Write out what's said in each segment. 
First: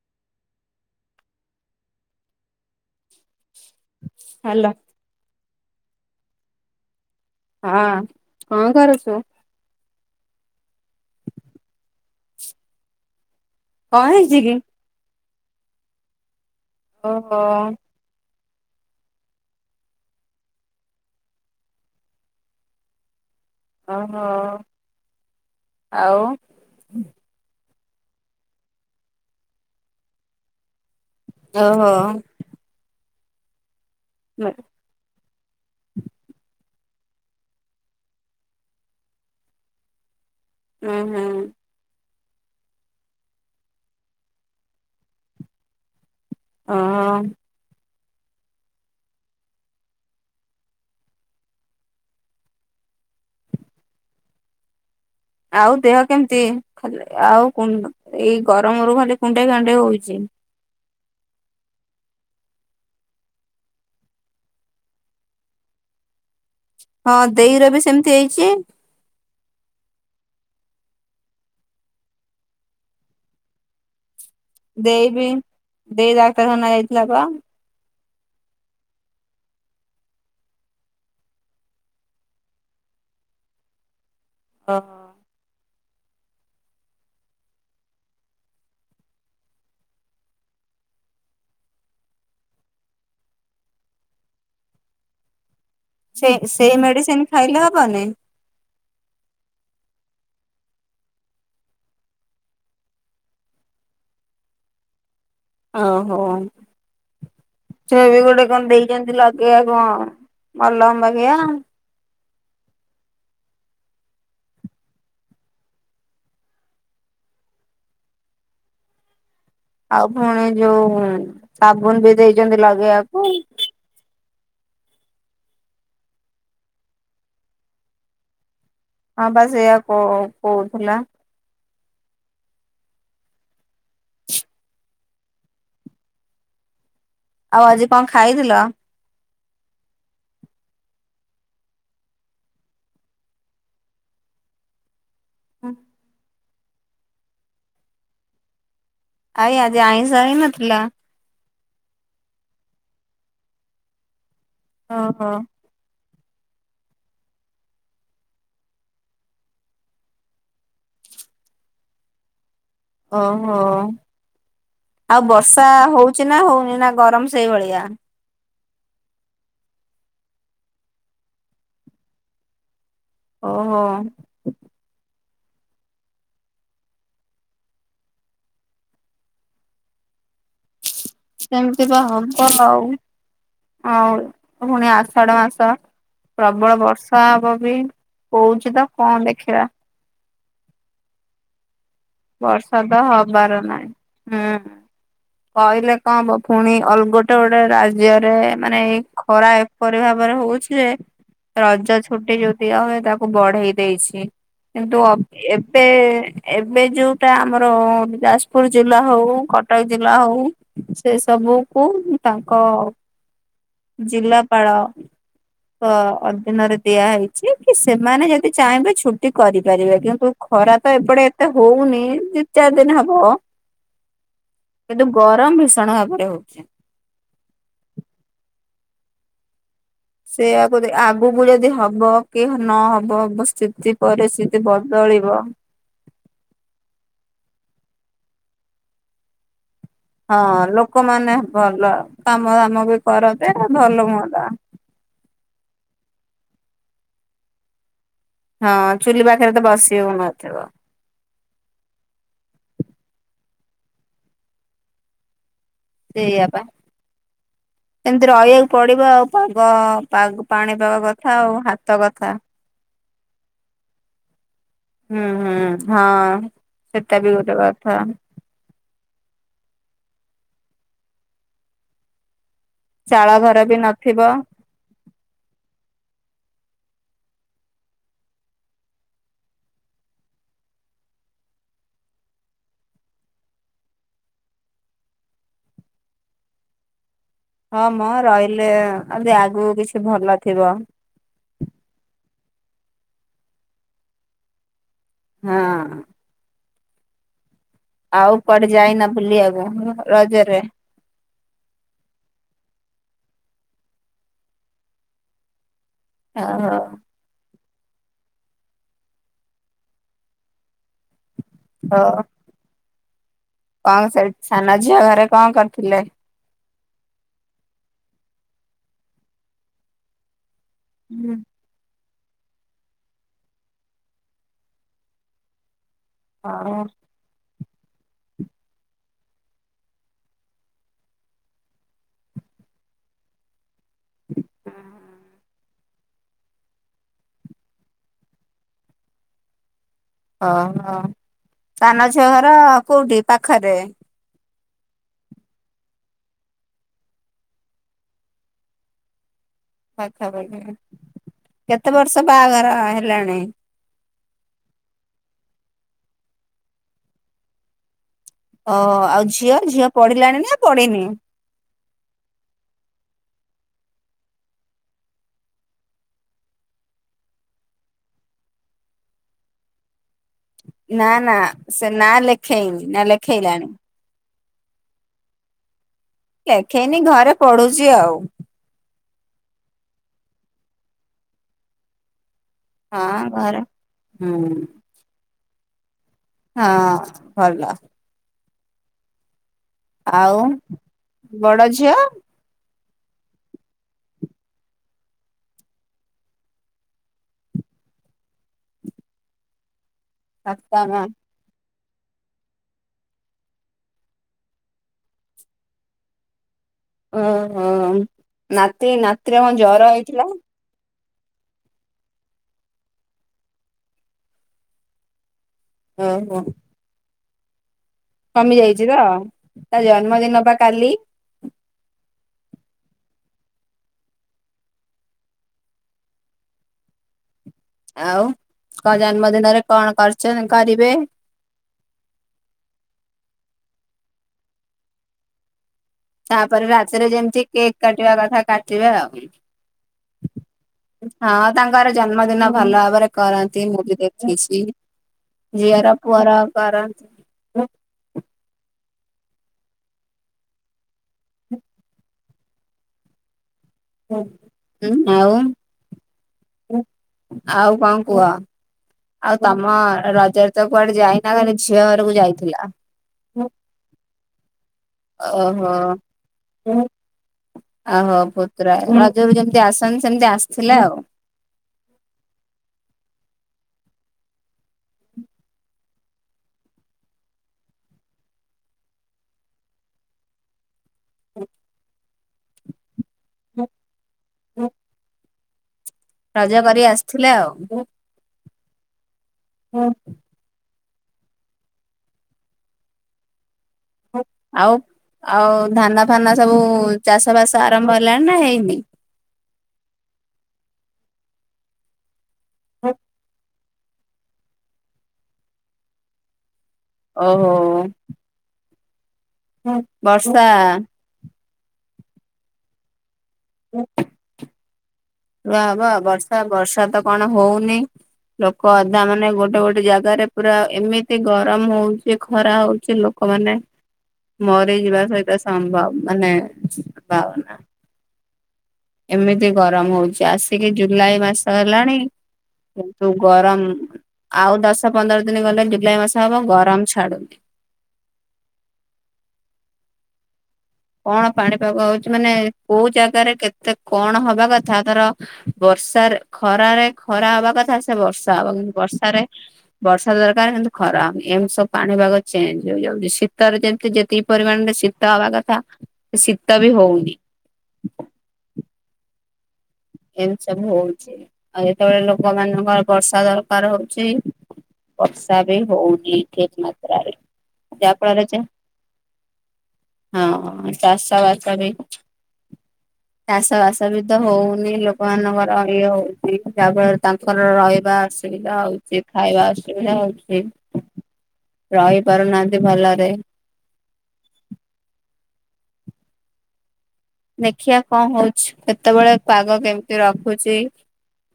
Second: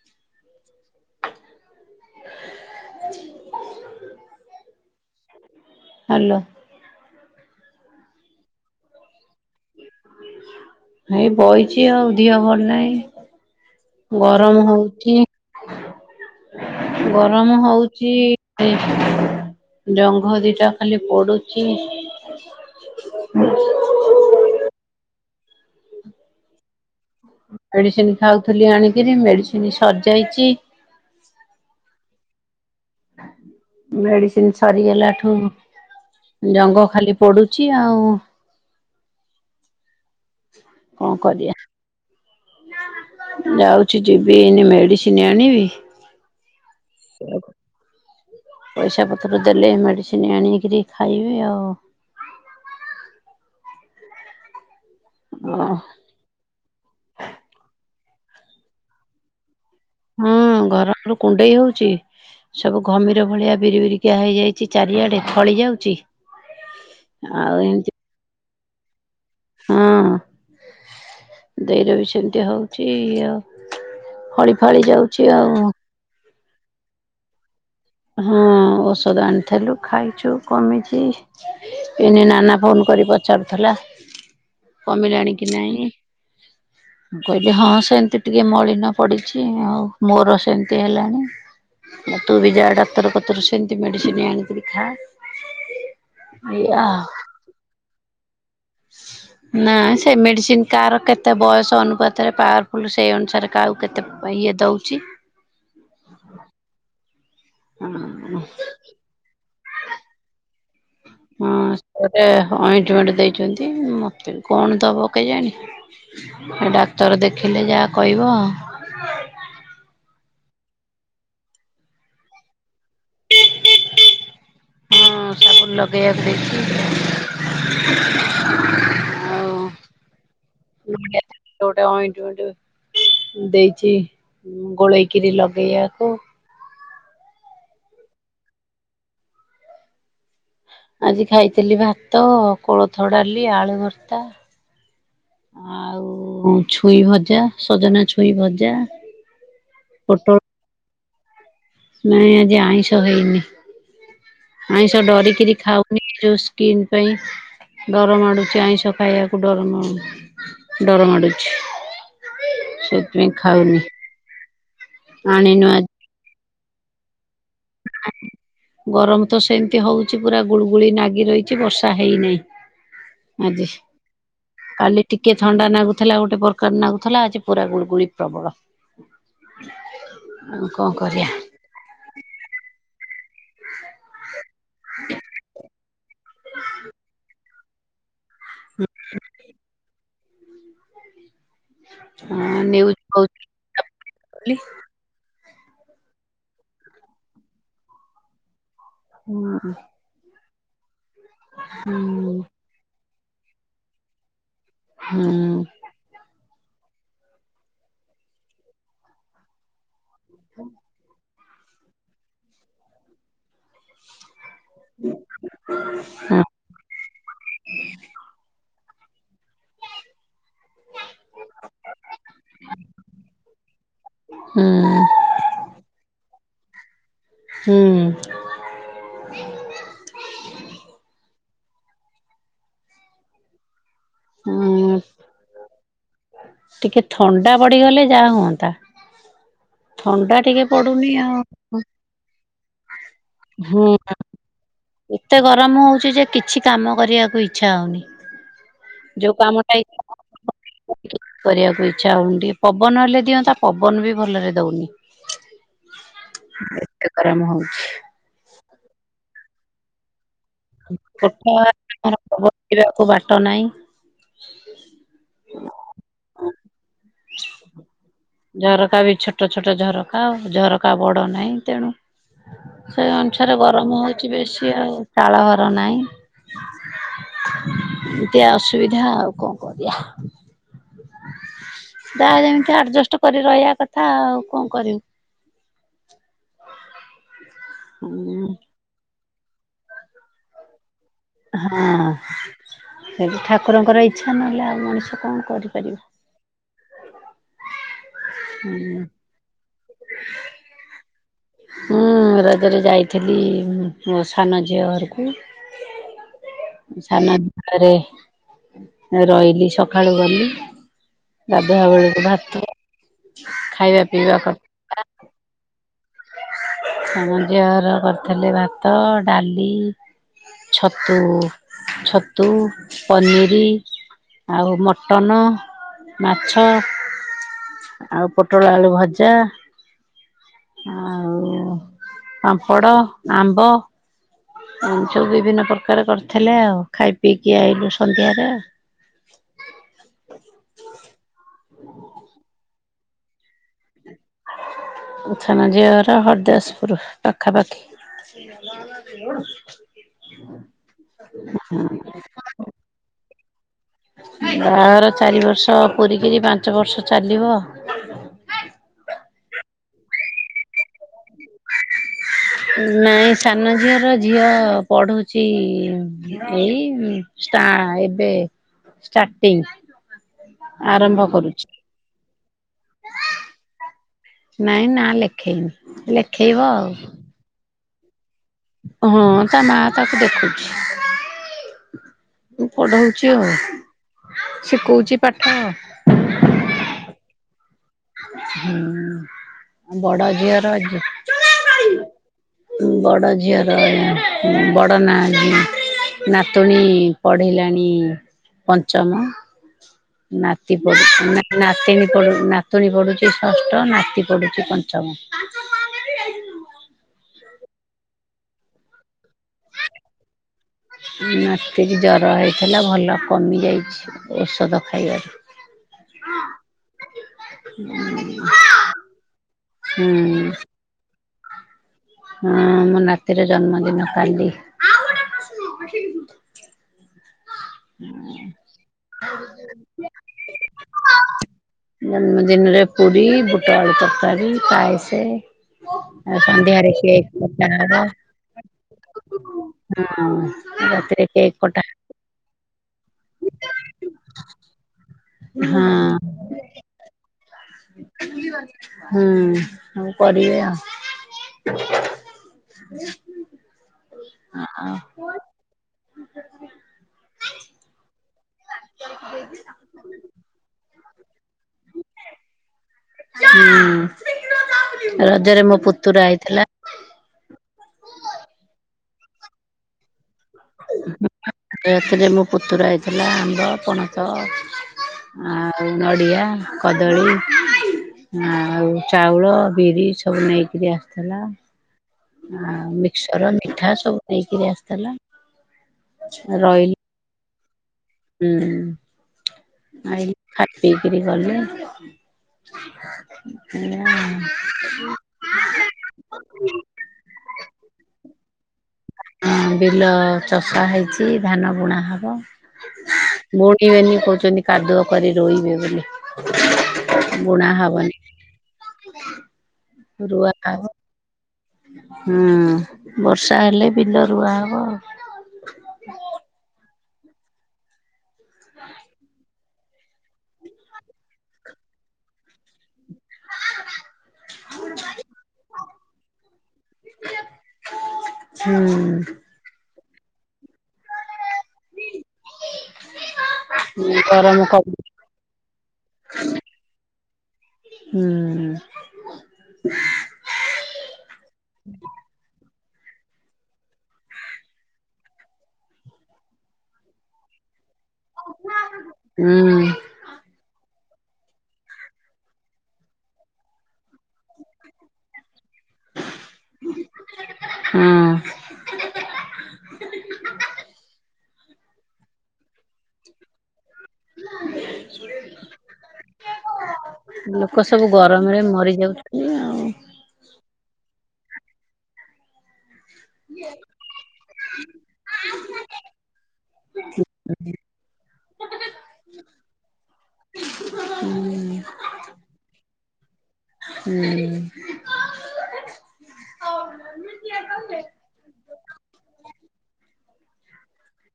[inaudible] Hello. Hello. ହଁ କଣ କରୁଚୁ? ଏଇ ବଇଛି ଆଉ ଦିହ ଭଲ ନାହିଁ କଣ । ହେଇଛି କି? ଗରମ ହଉଚି। [inaudible] ଓହୋ ଗରମ ହଉଚି । ଜଙ୍ଘ ଦିଟା ଖାଲି ପୋଡୁଛି। ଓହୋ ଆଉ। ମେଡିସିନ ଖାଉଥିଲି ଆଣିକିରି ମେଡିସିନ ସରିଯାଇଛି। ଓହୋ। ହ [unintelligible] ମେଡିସିନ ସରିଗଲାଠୁ ଜଙ୍ଗ। ଖାଲି ପୋଡୁଛି ଆଉ। ହୁଁ କଣ ହୁଁ। କରିବା ଯାଉଛି ଯିବି ଏନେ ମେଡିସିନ ଆଣିବି। ଓହୋ ସେ [inaudible] ପଇସା ପତ୍ର ଦେଲେ ମେଡିସିନ ଆଣିକିରି ଖାଇବି ଆଉ। ଆଉ ଦେହ କେମିତି ଖାଲି ଆଉ କଣ। ଏଇ ଗରମ ରୁ ଖାଲି କୁଣ୍ଡେଇ କାଣି। ହଉଛି। ହଁ ଘରରୁ କୁଣ୍ଡେଇ ହଉଛି, ସବୁ ଘମିର ଭଳିଆ ବିରି ବିରିିକିଆ ହେଇଯାଇଛି, ଚାରିଆଡେ ଫଳି ଯାଉଛି। ହଁ ଆଉ ଦେଇର ବି ଏମିତି ସେମିତି ହେଇଛି। ହଁ ଦେଇର ବି ସେମିତି ହଉଛି ଆଉ। ଫଳି ଫଳି ଯାଉଛି ଆଉ। ତ ନା ଇଥିଲା ବା [inaudible] ହଁ ଔଷଧ ଆଣିଥିଲୁ ଖାଇଛୁ କମିଛି ଏନେ ନାନା ଫୋନ କରି ପଚାରୁଥିଲା। ଓହୋ କମିଲାଣି କି ନାଇଁ। ମୁଁ କହିଲି ହଁ ସେମତି ଟିକେ ମଳିନ ପଡିଛି, ଆଉ ମୋର ସେମିତି ହେଲାଣି ତୁ ବି ଯାହା ଟା। ପତର ପତର ସେମତି ମେଡିସିନ ଆଣିକରି ଖା। ସେ ସେଇ ଏଇଆ ଆଉ। ମେଡିସିନ ଖାଇଲେ ହବନି। ନା ସେ ମେଡିସିନ କାହାର କେତେ ବୟସ ଅନୁପାତରେ ପାୱାରଫୁଲ ସେଇ ଅନୁସାରେ କାହାକୁ କେତେ ଇଏ ଦଉଛି। ଓହୋ। ସେବେ ହଁ ଗୋଟେ କଣ ଦେଇଛନ୍ତି ଲ କେ କଣ ମଲମ। ବାଗେଇଆ। ହଁ। ଏ ଅଏଣ୍ଟମେଣ୍ଟ ଦେଇଛନ୍ତି। ମୋତେ କଣ ଦେବ କେଜାଣି? ଏ ଡାକ୍ତର ଦେଖିଲେ ଯାହା କହିବ ଆଉ। ଆପଣ ମାନେ ଯୋଉ ସାବୁନ ବି ଦେଇଛନ୍ତି ଲଗ ଲଗେଇବାକୁ ହଁ ସାବୁନ ଲଗେଇବାକୁ ହଁ ପା ଆଉ ସେଇଆ କୋ-କୋହୁଥୁଲା। ନଡିଆ ତେଲରେ ଗୋଟେ ଅଏଣ୍ଟମେଣ୍ଟ ଦେଇଚି ଗୋଳେଇକିରି ଲଗେଇବାକୁ। ଆଉ ଆଜି କଣ ଖାଇଥିଲ? ଆଜି ଖାଇଥିଲି ଭାତ, କୋଳଥ ଡାଲି, ଆଳୁ ଭର୍ତ୍ତା। ଆଉ। ଛୁଇଁ ଭଜା ସଜନା ଛୁଇଁ ଭଜା ଆଇ ଆଜି ଆଇଁଷ ହେଇ ପୋଟଳ ନଥିଲା? ନାଇଁ ଆଜି ଆଇଁଷ ହେଇନି। ଆଇଁଷ ଓହୋ। ଡରିକିରି ଖାଉନି ଯେଉ ସ୍କିନ୍ ପାଇଁ ଡରମାଡୁଛି ଆଇଁଷ ଖାଇବାକୁ ଡରମାଡୁ ଡରମାଡୁଛି। ଓହୋ ଆଉ ଆଣିନୁ ବର୍ଷା ଆଜି ହଉଚି ନା ହଉ ନା ଗରମ ସେଇଭଳିଆ। ଗରମ ତ ସେମିତି ହଉଛି ପୂରା ଗୁଳୁଗୁଳି ନାଗି ରହିଛି ବର୍ଷା ହେଇନାହିଁ। ଆଜି ଓହୋ କାଲି ଟିକେ କେ ଥଣ୍ଡା ନାଗୁଥିଲା ଗୋଟେ ପ୍ରକାର ନାଗୁଥିଲା ଆଜି ପୁରା ଗୁଳ ଗୁଳି ପ୍ରବଳ ଆଉ କଣ କରି ସେମିତି ବା ହବ ଆଉ। ହଉ ପୁଣି ଆଷାଢ ମାସ ପ୍ରବଳ ବର୍ଷା ହବ। ବି କହୁଛି ତ କଣ ଦେଖିବା। [inaudible] ହଁ ନ୍ୟୁଜ୍ ବର୍ଷାତ କହୁଛି ହବାର ନାହିଁ ହୁଁ। କହିଲେ କଣ ହବ ପୁଣି ଅଲ ଗୋଟେ ଗୋଟେ ରାଜ୍ୟରେ ମାନେ ଏଇ ଖରା ଏପରି ଭାବରେ ହଉଛି ଲେ ରଜ ହୁଁ ଛୁଟି ଯୋଉ ଦିଆହୁଏ ତାକ ବଢେଇ ଦେଇଛି। କିନ୍ତୁ ଅବ୍ ହୁଁ ଏବେ ଏବେ ଯୋଉଟା ଆମର ଯାଜପୁର ଜିଲ୍ଲା ହଉ କଟକ ଜିଲ୍ଲା ହଉ ସେ ସବୁକୁ ତାଙ୍କ ଜିଲା ପାଳଙ୍କ ଅଧୀନରେ ଦିଆ ହେଇଛି କି ସେମାନେ ଯଦି ଚାହିଁବେ ଛୁଟି କରିପାରିବେ କିନ୍ତୁ ଖରା ତ ଏପଟେ ଏତେ ହଉନି ଦି ଚାରି ଦିନ ହବ ହୁଁ କିନ୍ତୁ ଗରମ ଭୀଷଣ ଭାବରେ ହଉଛି। ହ [inaudible] ସେଇଆକୁ ଆଗକୁ ଯଦି ହବ କି ନହବ ଅବସ୍ଥିତି ପରିସ୍ଥିତି ବଦଳିବ। ପଡ଼ିଗଲେ ଯାଆ ହୁଅନ୍ତା। ଥଣ୍ଡା ହଁ ଟିକେ ପଡୁନି ଲୋକମାନେ ଆଉ ଭଲ କାମ ଦାମ ବି କରନ୍ତି ହୁଁ ଭଲ ହୁଅନ୍ତା। ଏତେ ଗରମ ହଉଚି ଯେ କିଛି କାମ କରିବାକୁ ଇଚ୍ଛା ହଉନି। ହଁ ଚୁଲି ଯୋଉ ପାଖରେ ତ କାମଟା ଇଚ୍ଛା ବସି ହଉନଥିବ। କରିବାକୁ ଇଚ୍ଛା ହଉନି ଟିକେ ପବନ ହେଲେ ଦିଅନ୍ତା ପବନ ବି ଭଲରେ ଦଉନି। ସେଇପା ଏତେ ଗରମ ହଉଛି ଏମନ୍ତି ରଇବାକୁ ପଡିବ ଆଉ ପାଗ ପା ପାଣିପାଗ କଥା ଆଉ ହାତ କଥା। କୁ ବାଟ ନାଇଁ। ହୁଁ ହୁଁ ହଁ ସେଟା ବି ଗୋଟେ କଥା। ଝରକା ବି ଛୋଟ ଛୋଟ ଝରକା ଆଉ ଝରକା ବଡ ନାହିଁ ତେଣୁ ସେଇ ଚାଳ ଅନୁସାରେ ଘର ବି ଗରମ ନଥିବ। ହଉଚି ବେଶୀ ଆଉ। ଘର ନାଇଁ ଏମତିଆ ଅସୁବିଧା ଆଉ କଣ କରିବା। ଜାଆ ଯେମିତି ଆଡଜଷ୍ଟ କରି ରହିବା କଥା ଆଉ କଣ କରିବୁ? ହ ମ ରଇଲେ ଯଦି ଆଗକୁ କିଛି ଭଲ ଥିବ। ହଁ ସେଠି ଠାକୁରଙ୍କର ଇଚ୍ଛା ନହେଲେ ଆଉ ମଣିଷ କଣ ହଁ। କରିପାରିବ? ଆଉ କୁଆଡେ ହୁଁ ଯାଇନ ବୁଲିବାକୁ ରଜରେ? ଥିଲି ମୋ ସାନ ଝିଅ ଘରକୁ। ଓହୋ। ଆରେ ରଇଲି ସକାଳୁ ଗଲି। ଗାଧୁଆ ହଉ ବେଳକୁ ଭାତ। ଖାଇବା କଣ ସେ ପିଇବା କରି ସାନ ଝିଅ ଘରେ କଣ କରିଥିଲେ? ସାନଝିଅ ହର କରିଥିଲେ ଭାତ, ଡାଲି। ଛତୁ ଛତୁ ପନିର ଆଉ ମଟନ। ମାଛ। ଓହୋ ଆଉ ପୋଟଳ ଆଳୁ ଳୁ ଭଜା । ଆଉ ପାମ୍ଫଡ ଆମ୍ବ । ଏମତି ସବୁ ବିଭିନ୍ନ ପ୍ରକାର କରିଥିଲେ ଆଉ ଖାଇ ପିଇକି ଆଇଲୁ ସନ୍ଧ୍ୟାରେ ଅ ହ । ସାନ ଛିଅ ଘର । କୋଉଠି ପାଖରେ । ମୋ ସାନ ଝିଅ ଘର ହରି ଦାସପୁର ପାଖା ପାଖି । ପାଖା ପକ୍ଷୀ। କେତେ ବର୍ଷ ବାହାଘର ହେଲାଣି । ସ ପୁରୀକିରି ପାଞ୍ଚ ବର୍ଷ ଚାଲିବ । ଓ ଆଉ ଝିଅ ଝିଅ ପଢିଲାଣି ପଢିନି । ନାଇଁ ସାନ ଝିଅର ଝିଅ ପଢୁଛି ଏଇ ଷ୍ଟା ଏବେ ଷ୍ଟାଟିଙ୍ଗ । ନା ନା ସେ ନା ଲେଖେଇଲି ନି ନା ଲେଖେଇଲାଣି । ନାଇଁ ନା ଲେଖେଇନି । ଲେଖେଇନି ଘରେ ପଡୁଛ । ଉଛି ଆଉ। ହଁ ତା ମା ତାକୁ ଦେଖୁଛି । ମୁଁ ହଁ ପଢଉଛି ଆଉ ଘରେ ହୁଁ ଶିଖଉଛି । ପାଠ । ହଁ ଭଲ । ହୁଁ। ଆଉ ବଡ ଝିଅ । ବଡ଼ ଝିଅର ବଡ଼ ନା ନାତୁଣୀ ପଢ଼ିଲାଣି ପଞ୍ଚମ। ନାତି ବାପା ମା ପଢି ନା ନାତି । ତିନି ପୁରୀ ନା । ନାତୁଣୀ ପଡ଼ୁଛି ଷଷ୍ଠ ନାତି ପଡ଼ୁଛି ପଞ୍ଚମ । ଓହୋ ନାତି ନାତିର କ ମୋର ଜର ହେଇଥିଲା । ନାତିରେ ଜର ହେଇଥିଲା ଭଲ କମି ଯାଇଛି ଔଷଧ ଖାଇବାରୁ । ଓ ହୋ । କମି ଯାଇଛି ବା ତା ହୁଁ ଜନ୍ମଦିନ ବା କାଲି । ହଁ ମୋ ନାତିର ଜନ୍ମଦିନ କାଲି । ଆଉ କ ଜନ୍ମଦିନରେ କଣ କରିଛନ୍ତି କରିବେ ଜନ୍ମ ଦିନରେ ପୁରୀ ବୁ । ଟ ଆଳୁ ତରକରି ପାୟସେ । ତାପରେ ରାତିରେ ଯେମିତି କେକ୍ ହବ। କାଟିବା କଥା କାଟିବେ ଆଉ ହଁ ରାତିରେ ହଁ କେକ୍ କଟା ତାଙ୍କର ଜନ୍ମଦିନ ବା। ଭଲ ଭାବରେ କରନ୍ତି ମୁବି ଦେଖଛି । ଝୀଅ ର ହଁ ପୁଅ ର କରନ୍ତି। ହୁଁ ସବୁ କରିବେ ଆଉ। [inaudible] [inaudible] ଆଉ ଆଉ କଣ କୁହ? ଆଉ ତମ ରଜରେ ତ କୁଆଡେ ଯାଇନି। ଝିଅ ବରକୁ ଯାଇଥିଲା ହୁଁ ରଜରେ ଓହୋ ମୋ ପୁତୁରା ହେଇଥିଲା। ଓହୋ ପତୁରା। ଯେମିତି ଆସନ ସେମିତି ଆସ ସେ ଏଥିରେ ମୋ ପୁତୁରା ହେଇଥିଲା ଆମର [inaudible] ଆ। ଆଉ ନଡ଼ିଆ କଦଳୀ ଆଉ ଚାଉଳ ବିରି ସବୁ ନେଇକରି ଆସୁ [unintelligible] ଆଉ ମିକ୍ସର ମିଠା ସବୁ ନେଇକିରି ଆସିଥିଲା। ରଜା କରି ରହିଲି ଆସିଥିଲେ ଆଉ [inaudible] ହୁଁ। [inaudible] ବିକ୍ରି କଲେ। ଆଉ ଆଉ ଧାନା ଫାନା ସବୁ ଚାଷ ବାସ ଆରମ୍ଭ ହେଲାଣି ନା ହେଇନି। ବିଲ ଚଷ ହେଇଚି ଧାନ ବୁଣା ହବ ହଁ। ବୁଣିବେନି କହୁଛନ୍ତି କାଦୁଅ କରି ରୋୋଇବେେ ବୋଲି। ଓହୋ। ବୁଣା ହବନି। ବର୍ଷା। ରୁଆ ହବ ହୁଁ। ବର୍ଷା ହେଲେ ବିଲରୁୁଆ ଆଉ ହଁ। ପା ହବ ବର୍ଷା ବର୍ଷା ତ କଣ ହଉନି ଲୋକ ଅଧା ମାନେ ଗୋଟେ ଗୋଟେ। ଜାଗାରେ ପୁରା ଏମିତି ଗରମ ହଉଛି ଖରା ହଉଛି ଲୋ ଲୋକମାନେ ମରିଯିବା ସହିତ ସମ୍ଭବ ମାନେ ପଉନା ଆଉ। ଏମିତି ଗରମ ହଉଛି ଚାଷୀିକ ଜୁଲାଇ ମାସ ହେଲାଣି କିନ୍ତୁ ଗରମ ହୁଁ ଆଉ ଗରମ ଦଶ କମି ପନ୍ଦର ଦିନ ଗଲେ ଜୁଲାଇ ମାସ ହବ ଗରମ ଛାଡୁନି ହୁଁ କଣ ପାଣିପାଗ ହଉଛି ମାନେ କୋଉ ଜାଗାରେ କେତେ କଣ ହବା କଥା ଧର ବର୍ଷାରେ ଖରାରେ ଖରା ହବା କଥା ସେ ବର୍ଷା ହବ କିନ୍ତୁ ବର୍ଷାରେ ହୁଁ ବର୍ଷା ଦରକାର କିନ୍ତୁ ଖରା ଏମି ସବୁ ପାଣିପାଗ ଚେଞ୍ଜ ହେଇଯାଉଛି ଶୀତରେ ଯେମିତି ଯେତିକି ପରିମାଣରେ ଶୀତ ହବା କଥା ଶୀତ ବି ହଉନି ହଁ। ଏମିତି ସବୁ ହଉଛି ଆଉ ଯେତେବେଳେ ଲୋକମାନାନଙ୍କର ବର୍ଷା ଦରକାର ହଉ ବଷା ବି ହଉନି ମାତ୍ରାରେପଣ ହଁ ଲୋକ ଚା ସବୁ ବା ଗରମରେ ମରିଯାଉଛନ୍ତି ଆଉ। [unintelligible] ରେ [unintelligible] ଚାଷ ବାସ ବି ତ ହଉନି ି ଲୋକମାନାନଙ୍କର ଇଏ ହଉଛି ଯାହାଫଳରେ ତାଙ୍କର ରହିବା ଅସୁବିଧା ହଉଛି ଖାଇବା ଅସୁବିଧା ହଉଛି ହୁଁ ରହି ପାରୁନାହାନ୍ତି ଭଲରେ ହୁଁ ଦେଖିବା କଣ ହଉଛିୁ କେତେବେଳେ ପାଗ କେମିତି ରଖୁଛି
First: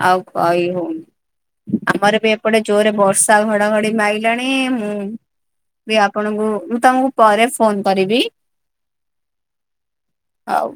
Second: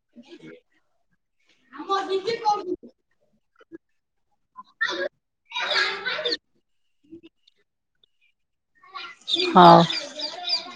ଆଉ କହି ହଉନି ଆମର ବି ଏପଟେ ଜୋରେ ବର୍ଷା ଘଟ ଡିାଇ [unintelligible] ଣି ମୁଁ ବି ଆପଣଙ୍କୁ ମୁଁ ତମକୁ ପରେ ଫୋନ କରିବି ହଁ ହଉ